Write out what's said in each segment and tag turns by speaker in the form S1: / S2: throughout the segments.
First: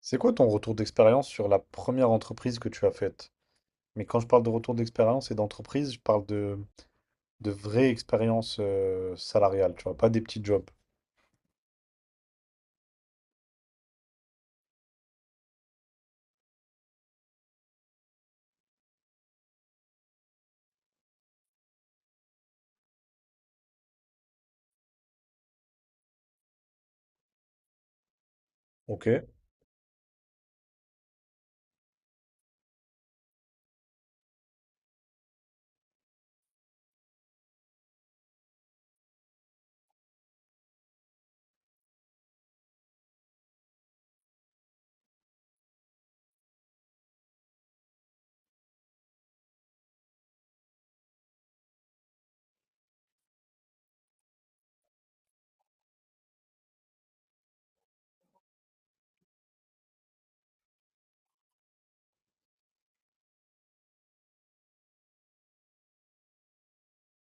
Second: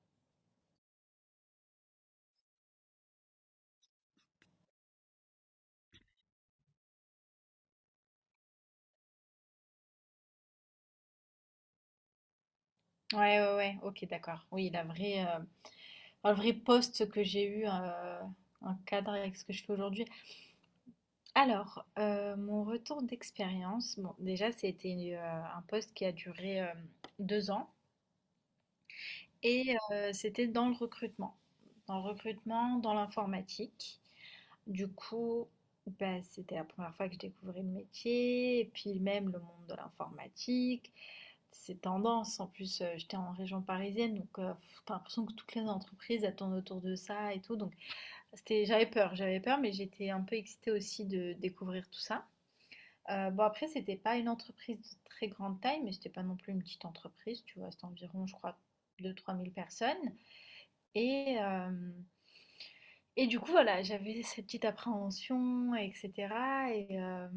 S1: C'est quoi ton retour d'expérience sur la première entreprise que tu as faite? Mais quand je parle de retour d'expérience et d'entreprise, je parle de vraie expérience salariale, tu vois, pas des petits jobs.
S2: Ouais, ouais, ouais, ok, d'accord. Oui, la vraie, enfin, le vrai poste que j'ai eu en cadre avec ce que je fais aujourd'hui. Alors, mon retour d'expérience, bon, déjà, c'était un poste qui a duré 2 ans
S1: Ok.
S2: et c'était dans le recrutement, dans l'informatique. Du coup, bah, c'était la première fois que je découvrais le métier et puis même le monde de l'informatique. C'est tendance. En plus, j'étais en région parisienne, donc t'as l'impression que toutes les entreprises elles tournent autour de ça et tout. Donc, c'était, j'avais peur, mais j'étais un peu excitée aussi de découvrir tout ça. Bon, après, c'était pas une entreprise de très grande taille, mais c'était pas non plus une petite entreprise. Tu vois, c'était environ, je crois, 2 3 000 personnes. Et, euh, et du coup, voilà, j'avais cette petite appréhension, etc. Et euh,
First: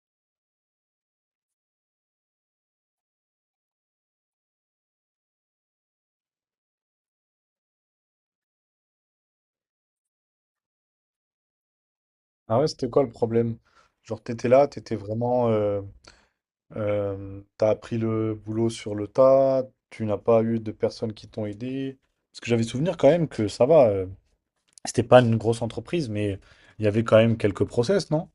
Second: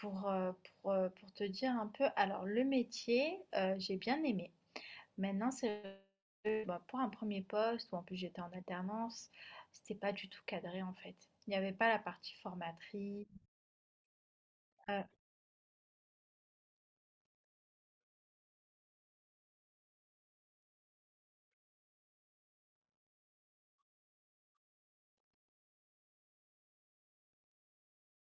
S2: pour, euh, pour te dire un peu, alors le métier, j'ai bien aimé. Maintenant, c'est bah, pour un premier poste où en plus j'étais en alternance, c'était pas du tout cadré en fait. Il n'y avait pas la partie
S1: Ah ouais, c'était quoi le
S2: formatrice.
S1: problème? Genre, t'étais là, t'étais
S2: euh,
S1: vraiment. T'as appris le boulot sur le tas, tu n'as pas eu de personnes qui t'ont aidé. Parce que j'avais souvenir quand même que ça va, c'était pas une grosse entreprise, mais il y avait quand même quelques process, non?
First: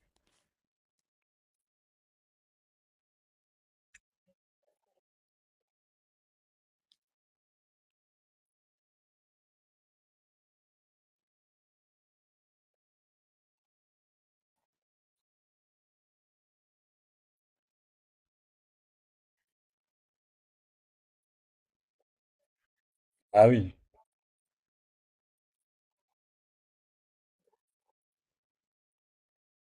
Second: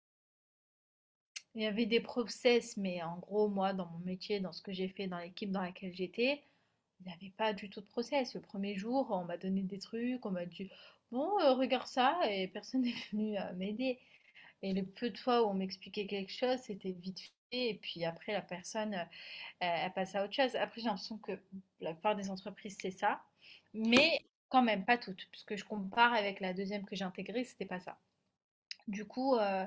S2: il y avait des process, mais en gros, moi, dans mon métier, dans ce que j'ai fait, dans l'équipe dans laquelle j'étais, il n'y avait pas du tout de process. Le premier jour, on m'a donné des trucs, on m'a dit, bon, regarde ça, et personne n'est venu m'aider. Et le peu de fois où on m'expliquait quelque chose, c'était vite fait. Et puis après, la personne, à passer à autre chose. Après, j'ai l'impression que la plupart des entreprises, c'est ça,
S1: Ah oui.
S2: mais quand même pas toutes, parce que je compare avec la deuxième que j'ai intégrée, c'était pas ça. Du coup, euh,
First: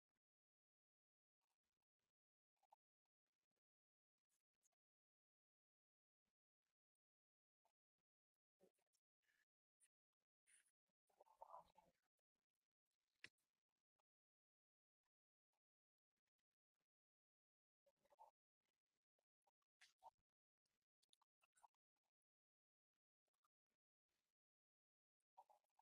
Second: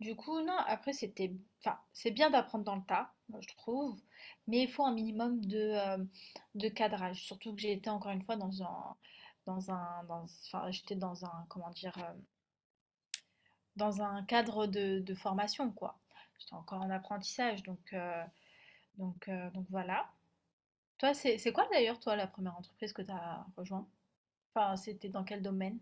S2: du coup, non, après, c'était, enfin, c'est bien d'apprendre dans le tas, moi je trouve, mais il faut un minimum de cadrage, surtout que j'ai été encore une fois dans un, enfin, j'étais dans un, comment dire, dans un cadre de formation, quoi. J'étais encore en apprentissage, donc voilà. Toi, c'est quoi d'ailleurs, toi, la première entreprise que tu as rejoint? Enfin, c'était dans quel domaine?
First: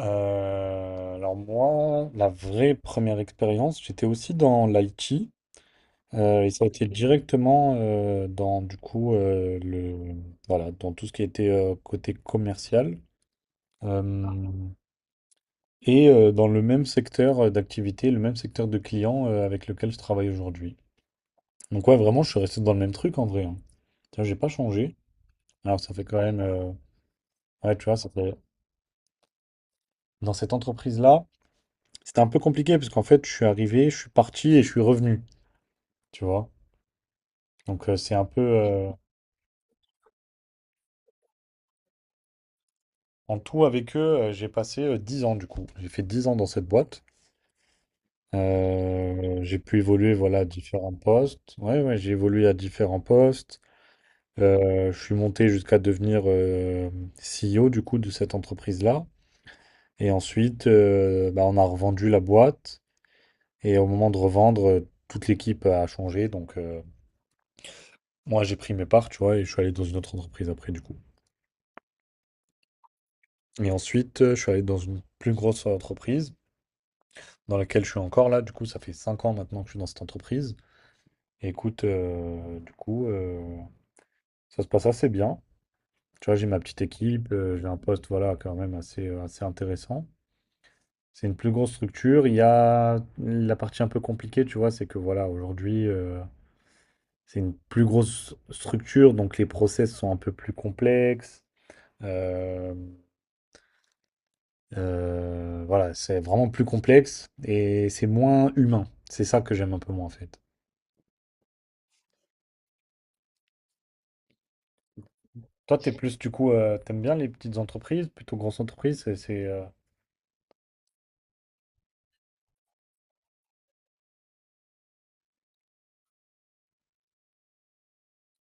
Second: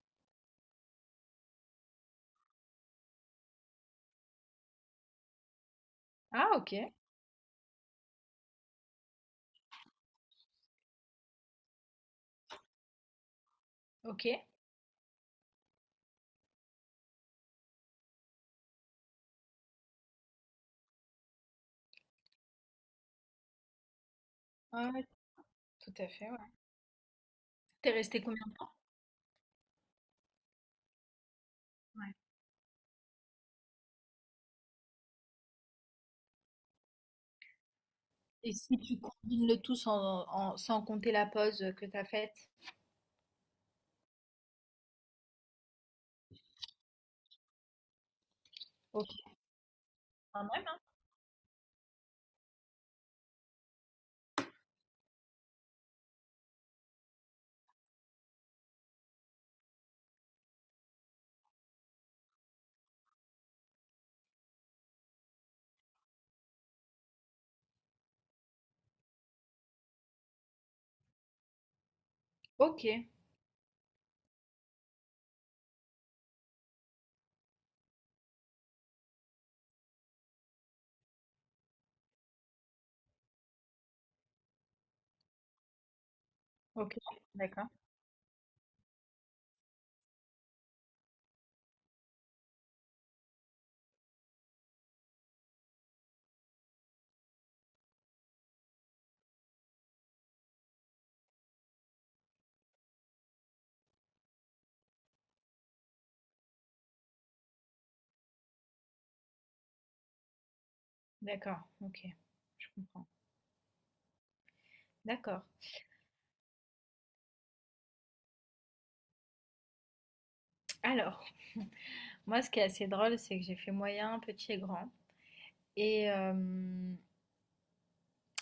S1: Alors moi, la vraie première expérience, j'étais aussi dans l'IT,
S2: Ah,
S1: et ça a
S2: ok,
S1: été directement dans du coup, le. Voilà, dans tout ce qui était côté commercial.
S2: ok.
S1: Euh, et dans le même secteur d'activité, le même secteur de clients avec lequel je travaille aujourd'hui. Donc ouais, vraiment, je suis resté dans le même truc en vrai, hein. Tiens, j'ai pas
S2: Ouais,
S1: changé.
S2: ouais,
S1: Alors
S2: tout
S1: ça fait
S2: à
S1: quand
S2: fait, ouais.
S1: même ouais, tu
S2: T'es
S1: vois, ça
S2: resté
S1: fait,
S2: combien de temps?
S1: dans cette entreprise-là,
S2: Ouais.
S1: c'était un peu compliqué parce qu'en fait, je suis arrivé, je suis parti et je suis revenu, tu vois. Donc euh, c'est un peu...
S2: Et si
S1: euh,
S2: tu combines le tout sans, sans compter la pause que tu as faite?
S1: En tout, avec eux, j'ai passé 10 ans du coup. J'ai fait 10 ans dans cette boîte.
S2: Ok,
S1: J'ai pu évoluer, voilà, à
S2: quand même, hein.
S1: différents postes. Ouais, ouais, j'ai évolué à différents postes. Je suis monté jusqu'à devenir CEO du coup de cette entreprise-là. Et ensuite, bah, on a revendu la boîte. Et au moment de revendre, toute l'équipe a changé. Moi, j'ai pris mes parts, tu vois, et je suis allé dans une autre entreprise après du coup.
S2: Ok,
S1: Et ensuite, je suis allé dans une plus grosse entreprise dans laquelle je suis encore là. Du coup, ça fait 5 ans maintenant que je suis dans cette entreprise. Et écoute, ça se passe assez bien. Tu vois, j'ai ma petite
S2: ok,
S1: équipe, j'ai
S2: d'accord,
S1: un poste, voilà, quand même assez intéressant. C'est une plus grosse structure. Il y a la partie un peu compliquée, tu vois, c'est que voilà, aujourd'hui, c'est une plus grosse structure, donc les process sont un peu plus complexes. Euh, voilà, c'est vraiment plus complexe et c'est moins humain. C'est ça que j'aime un peu moins en fait.
S2: d'accord, ok, je comprends. D'accord.
S1: Toi, t'es plus du coup, t'aimes bien les petites entreprises, plutôt grosses entreprises,
S2: Alors, moi, ce qui est assez drôle, c'est que j'ai fait moyen, petit et grand. Et euh,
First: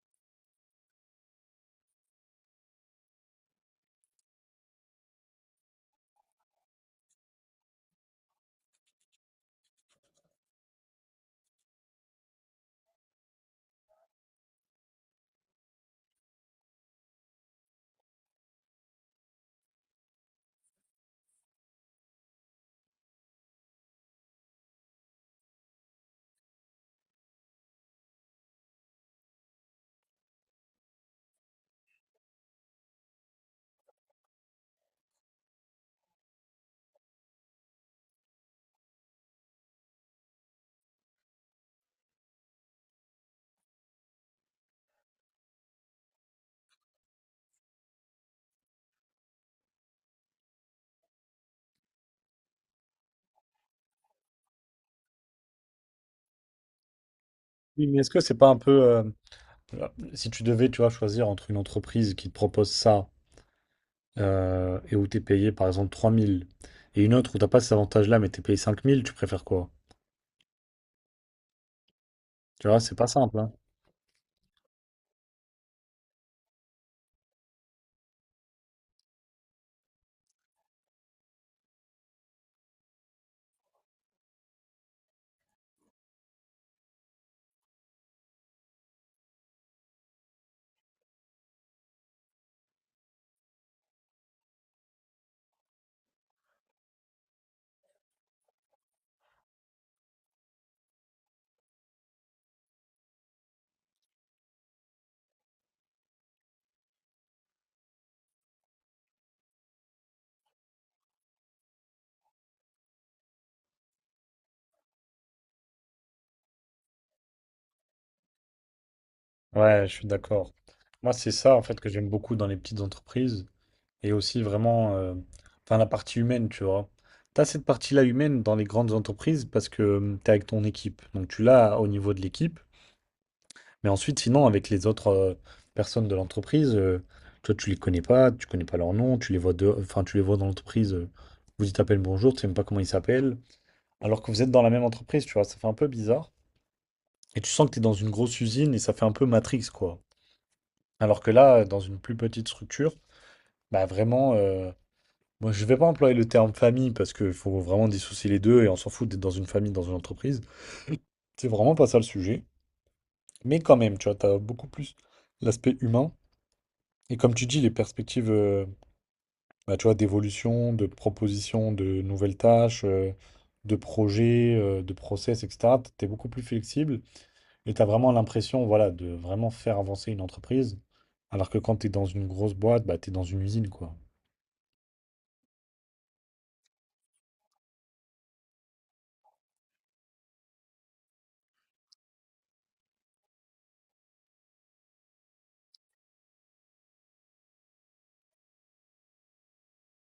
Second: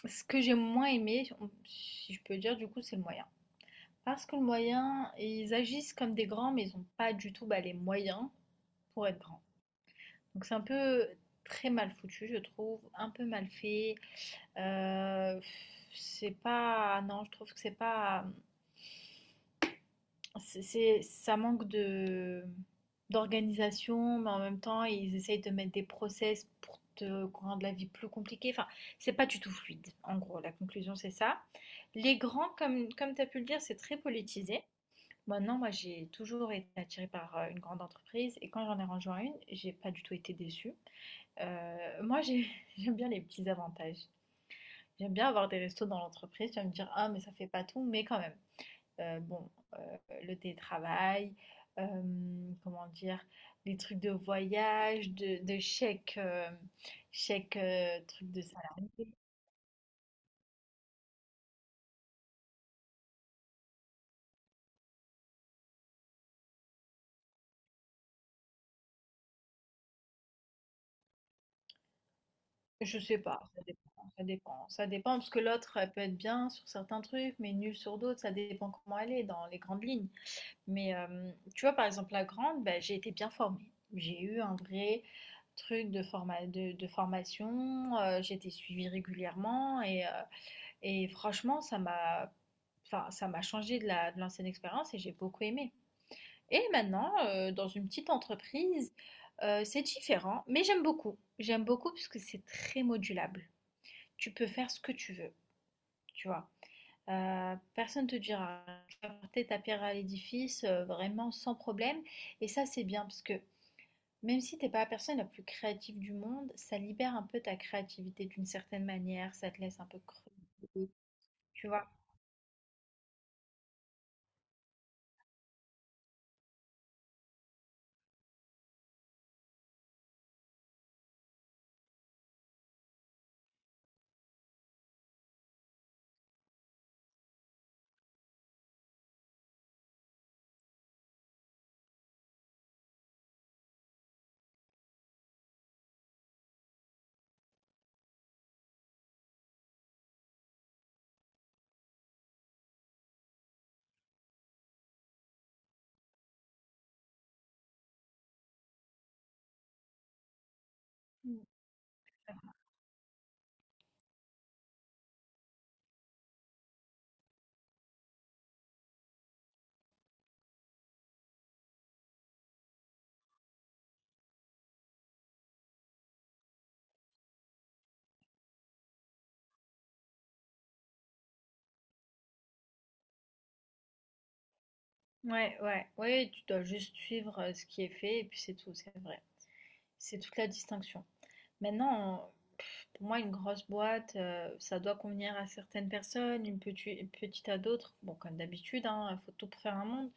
S2: Ce que j'ai moins aimé, si je peux dire, du coup, c'est le moyen. Parce que le moyen, ils agissent comme des grands, mais ils ont pas du tout bah, les moyens pour être grands. Donc c'est un peu très mal foutu, je trouve, un peu mal fait. Euh, c'est pas, non, je trouve que c'est pas, ça manque de d'organisation, mais en même temps ils essayent de mettre des process pour te rendre la vie plus compliquée. Enfin, c'est pas du tout fluide. En gros, la conclusion c'est ça. Les grands, comme tu as pu le dire, c'est très politisé. Maintenant moi j'ai toujours été attirée par une grande entreprise et quand j'en ai rejoint une, j'ai pas du tout été déçue. Euh, moi j'ai- J'aime bien les petits avantages. J'aime bien avoir des restos dans l'entreprise. Tu vas me dire, ah mais ça fait pas tout, mais quand même. Bon, le télétravail, comment dire, les trucs de voyage, de chèques, chèques,
S1: oui, mais est-ce que
S2: trucs
S1: c'est
S2: de
S1: pas un peu,
S2: salarié.
S1: voilà, si tu devais, tu vois, choisir entre une entreprise qui te propose ça, et où t'es payé par exemple 3000 et une autre où t'as pas cet avantage-là mais t'es payé 5000, tu préfères quoi? Tu vois, c'est
S2: Je
S1: pas
S2: sais
S1: simple,
S2: pas,
S1: hein.
S2: ça dépend, ça dépend. Ça dépend parce que l'autre, elle peut être bien sur certains trucs, mais nulle sur d'autres. Ça dépend comment elle est dans les grandes lignes. Mais tu vois, par exemple, la grande, ben, j'ai été bien formée. J'ai eu un vrai truc de formation. J'ai été suivie régulièrement et franchement, ça m'a, enfin, ça m'a changé de l'ancienne expérience et j'ai beaucoup aimé. Et maintenant, dans une petite entreprise, c'est différent, mais j'aime beaucoup. J'aime beaucoup parce que c'est très modulable, tu peux faire ce que tu veux, tu vois. Personne te dira, tu vas porter ta pierre à l'édifice vraiment sans problème. Et ça, c'est bien parce que même si t'es pas la personne la plus créative du monde, ça libère un peu ta créativité d'une certaine manière, ça te laisse un
S1: Ouais, je
S2: peu
S1: suis d'accord.
S2: creux,
S1: Moi, c'est ça en
S2: tu
S1: fait que
S2: vois.
S1: j'aime beaucoup dans les petites entreprises et aussi vraiment, enfin la partie humaine, tu vois. T'as cette partie-là humaine dans les grandes entreprises parce que tu t'es avec ton équipe, donc tu l'as au niveau de l'équipe. Mais ensuite, sinon, avec les autres personnes de l'entreprise, toi, tu les connais pas, tu connais pas leur nom, tu les vois de... enfin, tu les vois dans l'entreprise, vous dites à bonjour, tu sais même pas comment ils s'appellent, alors que vous êtes dans la même entreprise, tu vois, ça fait un peu bizarre. Et tu sens que tu es dans une grosse usine et ça fait un peu Matrix, quoi. Alors que là, dans une plus petite structure, bah vraiment, moi, je vais pas employer le terme famille parce qu'il faut vraiment dissocier les deux et on s'en fout d'être dans une famille, dans une entreprise.
S2: Mm.
S1: C'est vraiment pas ça le sujet. Mais quand même, tu vois, t'as beaucoup plus l'aspect humain. Et comme tu dis, les perspectives, bah, tu vois, d'évolution, de proposition, de nouvelles tâches, de projets, de process, etc., tu es beaucoup plus flexible et tu as vraiment l'impression, voilà, de vraiment faire avancer une entreprise. Alors que quand tu es dans une grosse boîte, bah, tu es dans une usine, quoi.
S2: Ouais, ouais, ouais, tu dois juste suivre ce qui est fait et puis c'est tout, c'est vrai. C'est toute la distinction. Maintenant, pff, pour moi, une grosse boîte, ça doit convenir à certaines personnes, une petite à d'autres. Bon, comme d'habitude, hein, il faut tout pour faire un monde.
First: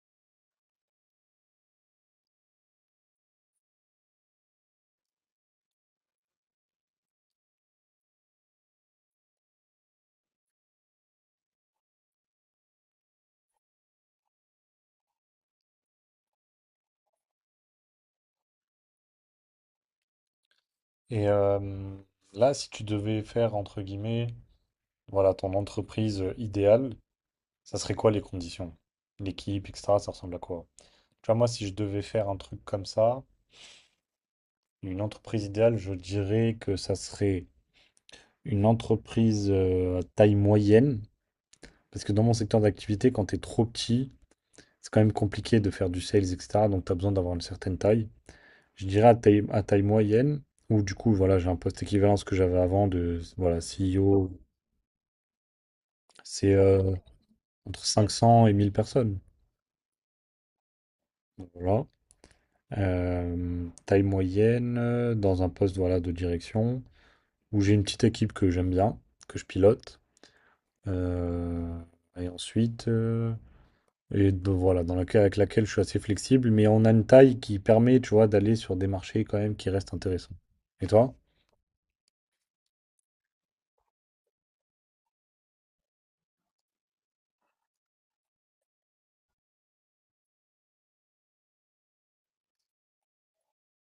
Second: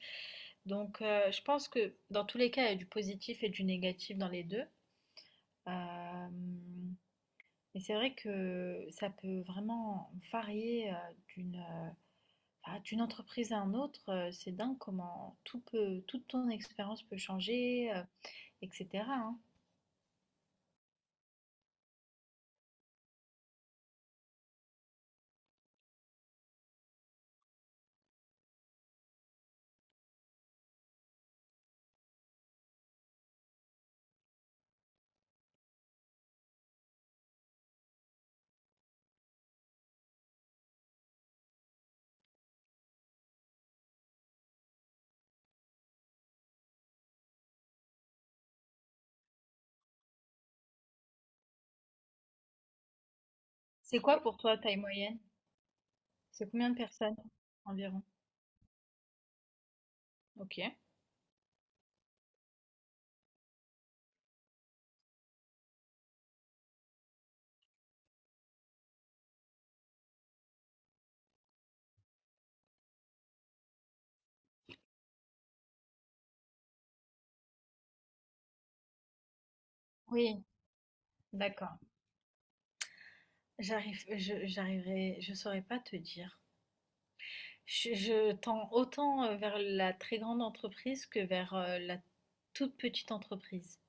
S2: Donc, je pense que dans tous les cas, il y a du positif et du négatif dans les deux. Euh, mais c'est vrai que ça peut vraiment varier d'une euh, d'une entreprise à une autre. C'est dingue comment toute ton expérience peut changer, etc. hein.
S1: Et là, si tu devais faire, entre guillemets, voilà, ton entreprise idéale, ça serait quoi les conditions? L'équipe, etc., ça ressemble à quoi? Tu vois, moi, si je devais faire un truc comme ça, une entreprise idéale, je dirais que ça serait une entreprise à taille moyenne. Parce que dans mon secteur d'activité, quand tu es trop petit, c'est quand même compliqué de faire du sales, etc. Donc tu as besoin d'avoir une certaine taille. Je dirais à taille moyenne, où du coup, voilà, j'ai un poste équivalent à ce que j'avais avant de voilà,
S2: C'est quoi
S1: CEO.
S2: pour toi, taille moyenne? C'est
S1: C'est
S2: combien de personnes
S1: entre
S2: environ?
S1: 500 et 1000 personnes.
S2: Ok.
S1: Donc, voilà. Taille moyenne, dans un poste voilà, de direction, où j'ai une petite équipe que j'aime bien, que je pilote. Euh, et ensuite, euh, voilà, avec laquelle je suis assez flexible, mais on a une taille qui permet, tu vois, d'aller sur des marchés quand même qui restent intéressants.
S2: Oui,
S1: Et toi?
S2: d'accord. J'arrive je j'arriverai je saurais pas te dire. Je tends autant, vers la très grande entreprise que vers, la toute petite entreprise.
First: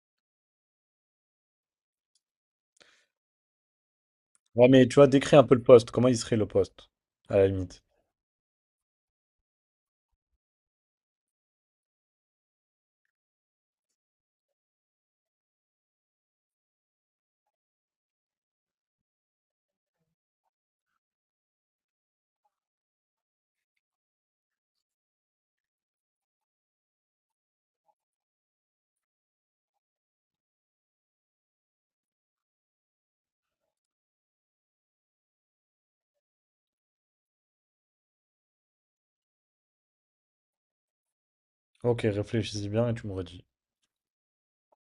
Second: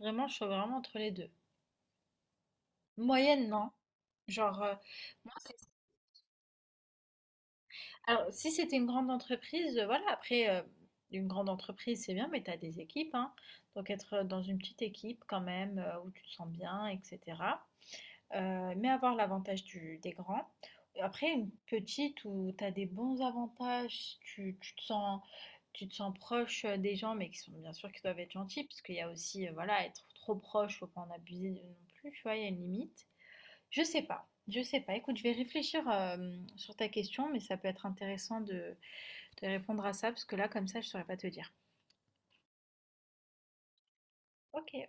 S2: Vraiment, je suis vraiment entre les 2. Moyenne, non. Genre,
S1: Ouais, mais tu vois,
S2: moi
S1: décris un peu
S2: c'est
S1: le poste. Comment il serait le poste, à la limite?
S2: alors si c'était une grande entreprise, voilà après, une grande entreprise c'est bien mais tu as des équipes, hein. Donc être, dans une petite équipe quand même, où tu te sens bien et cetera. Mais avoir l'avantage des grands. Après, une petite où tu as des bons avantages, tu te sens proche des gens, mais qui sont bien sûr qui doivent être gentils, parce qu'il y a aussi, voilà, être trop proche, faut pas en abuser non plus, tu vois, il y a une limite. Je sais pas, je sais pas. Écoute, je vais réfléchir sur ta question, mais ça peut être intéressant de répondre à ça, parce que là, comme ça, je saurais pas te dire.
S1: Ok, réfléchis-y bien et tu me redis.
S2: Ok.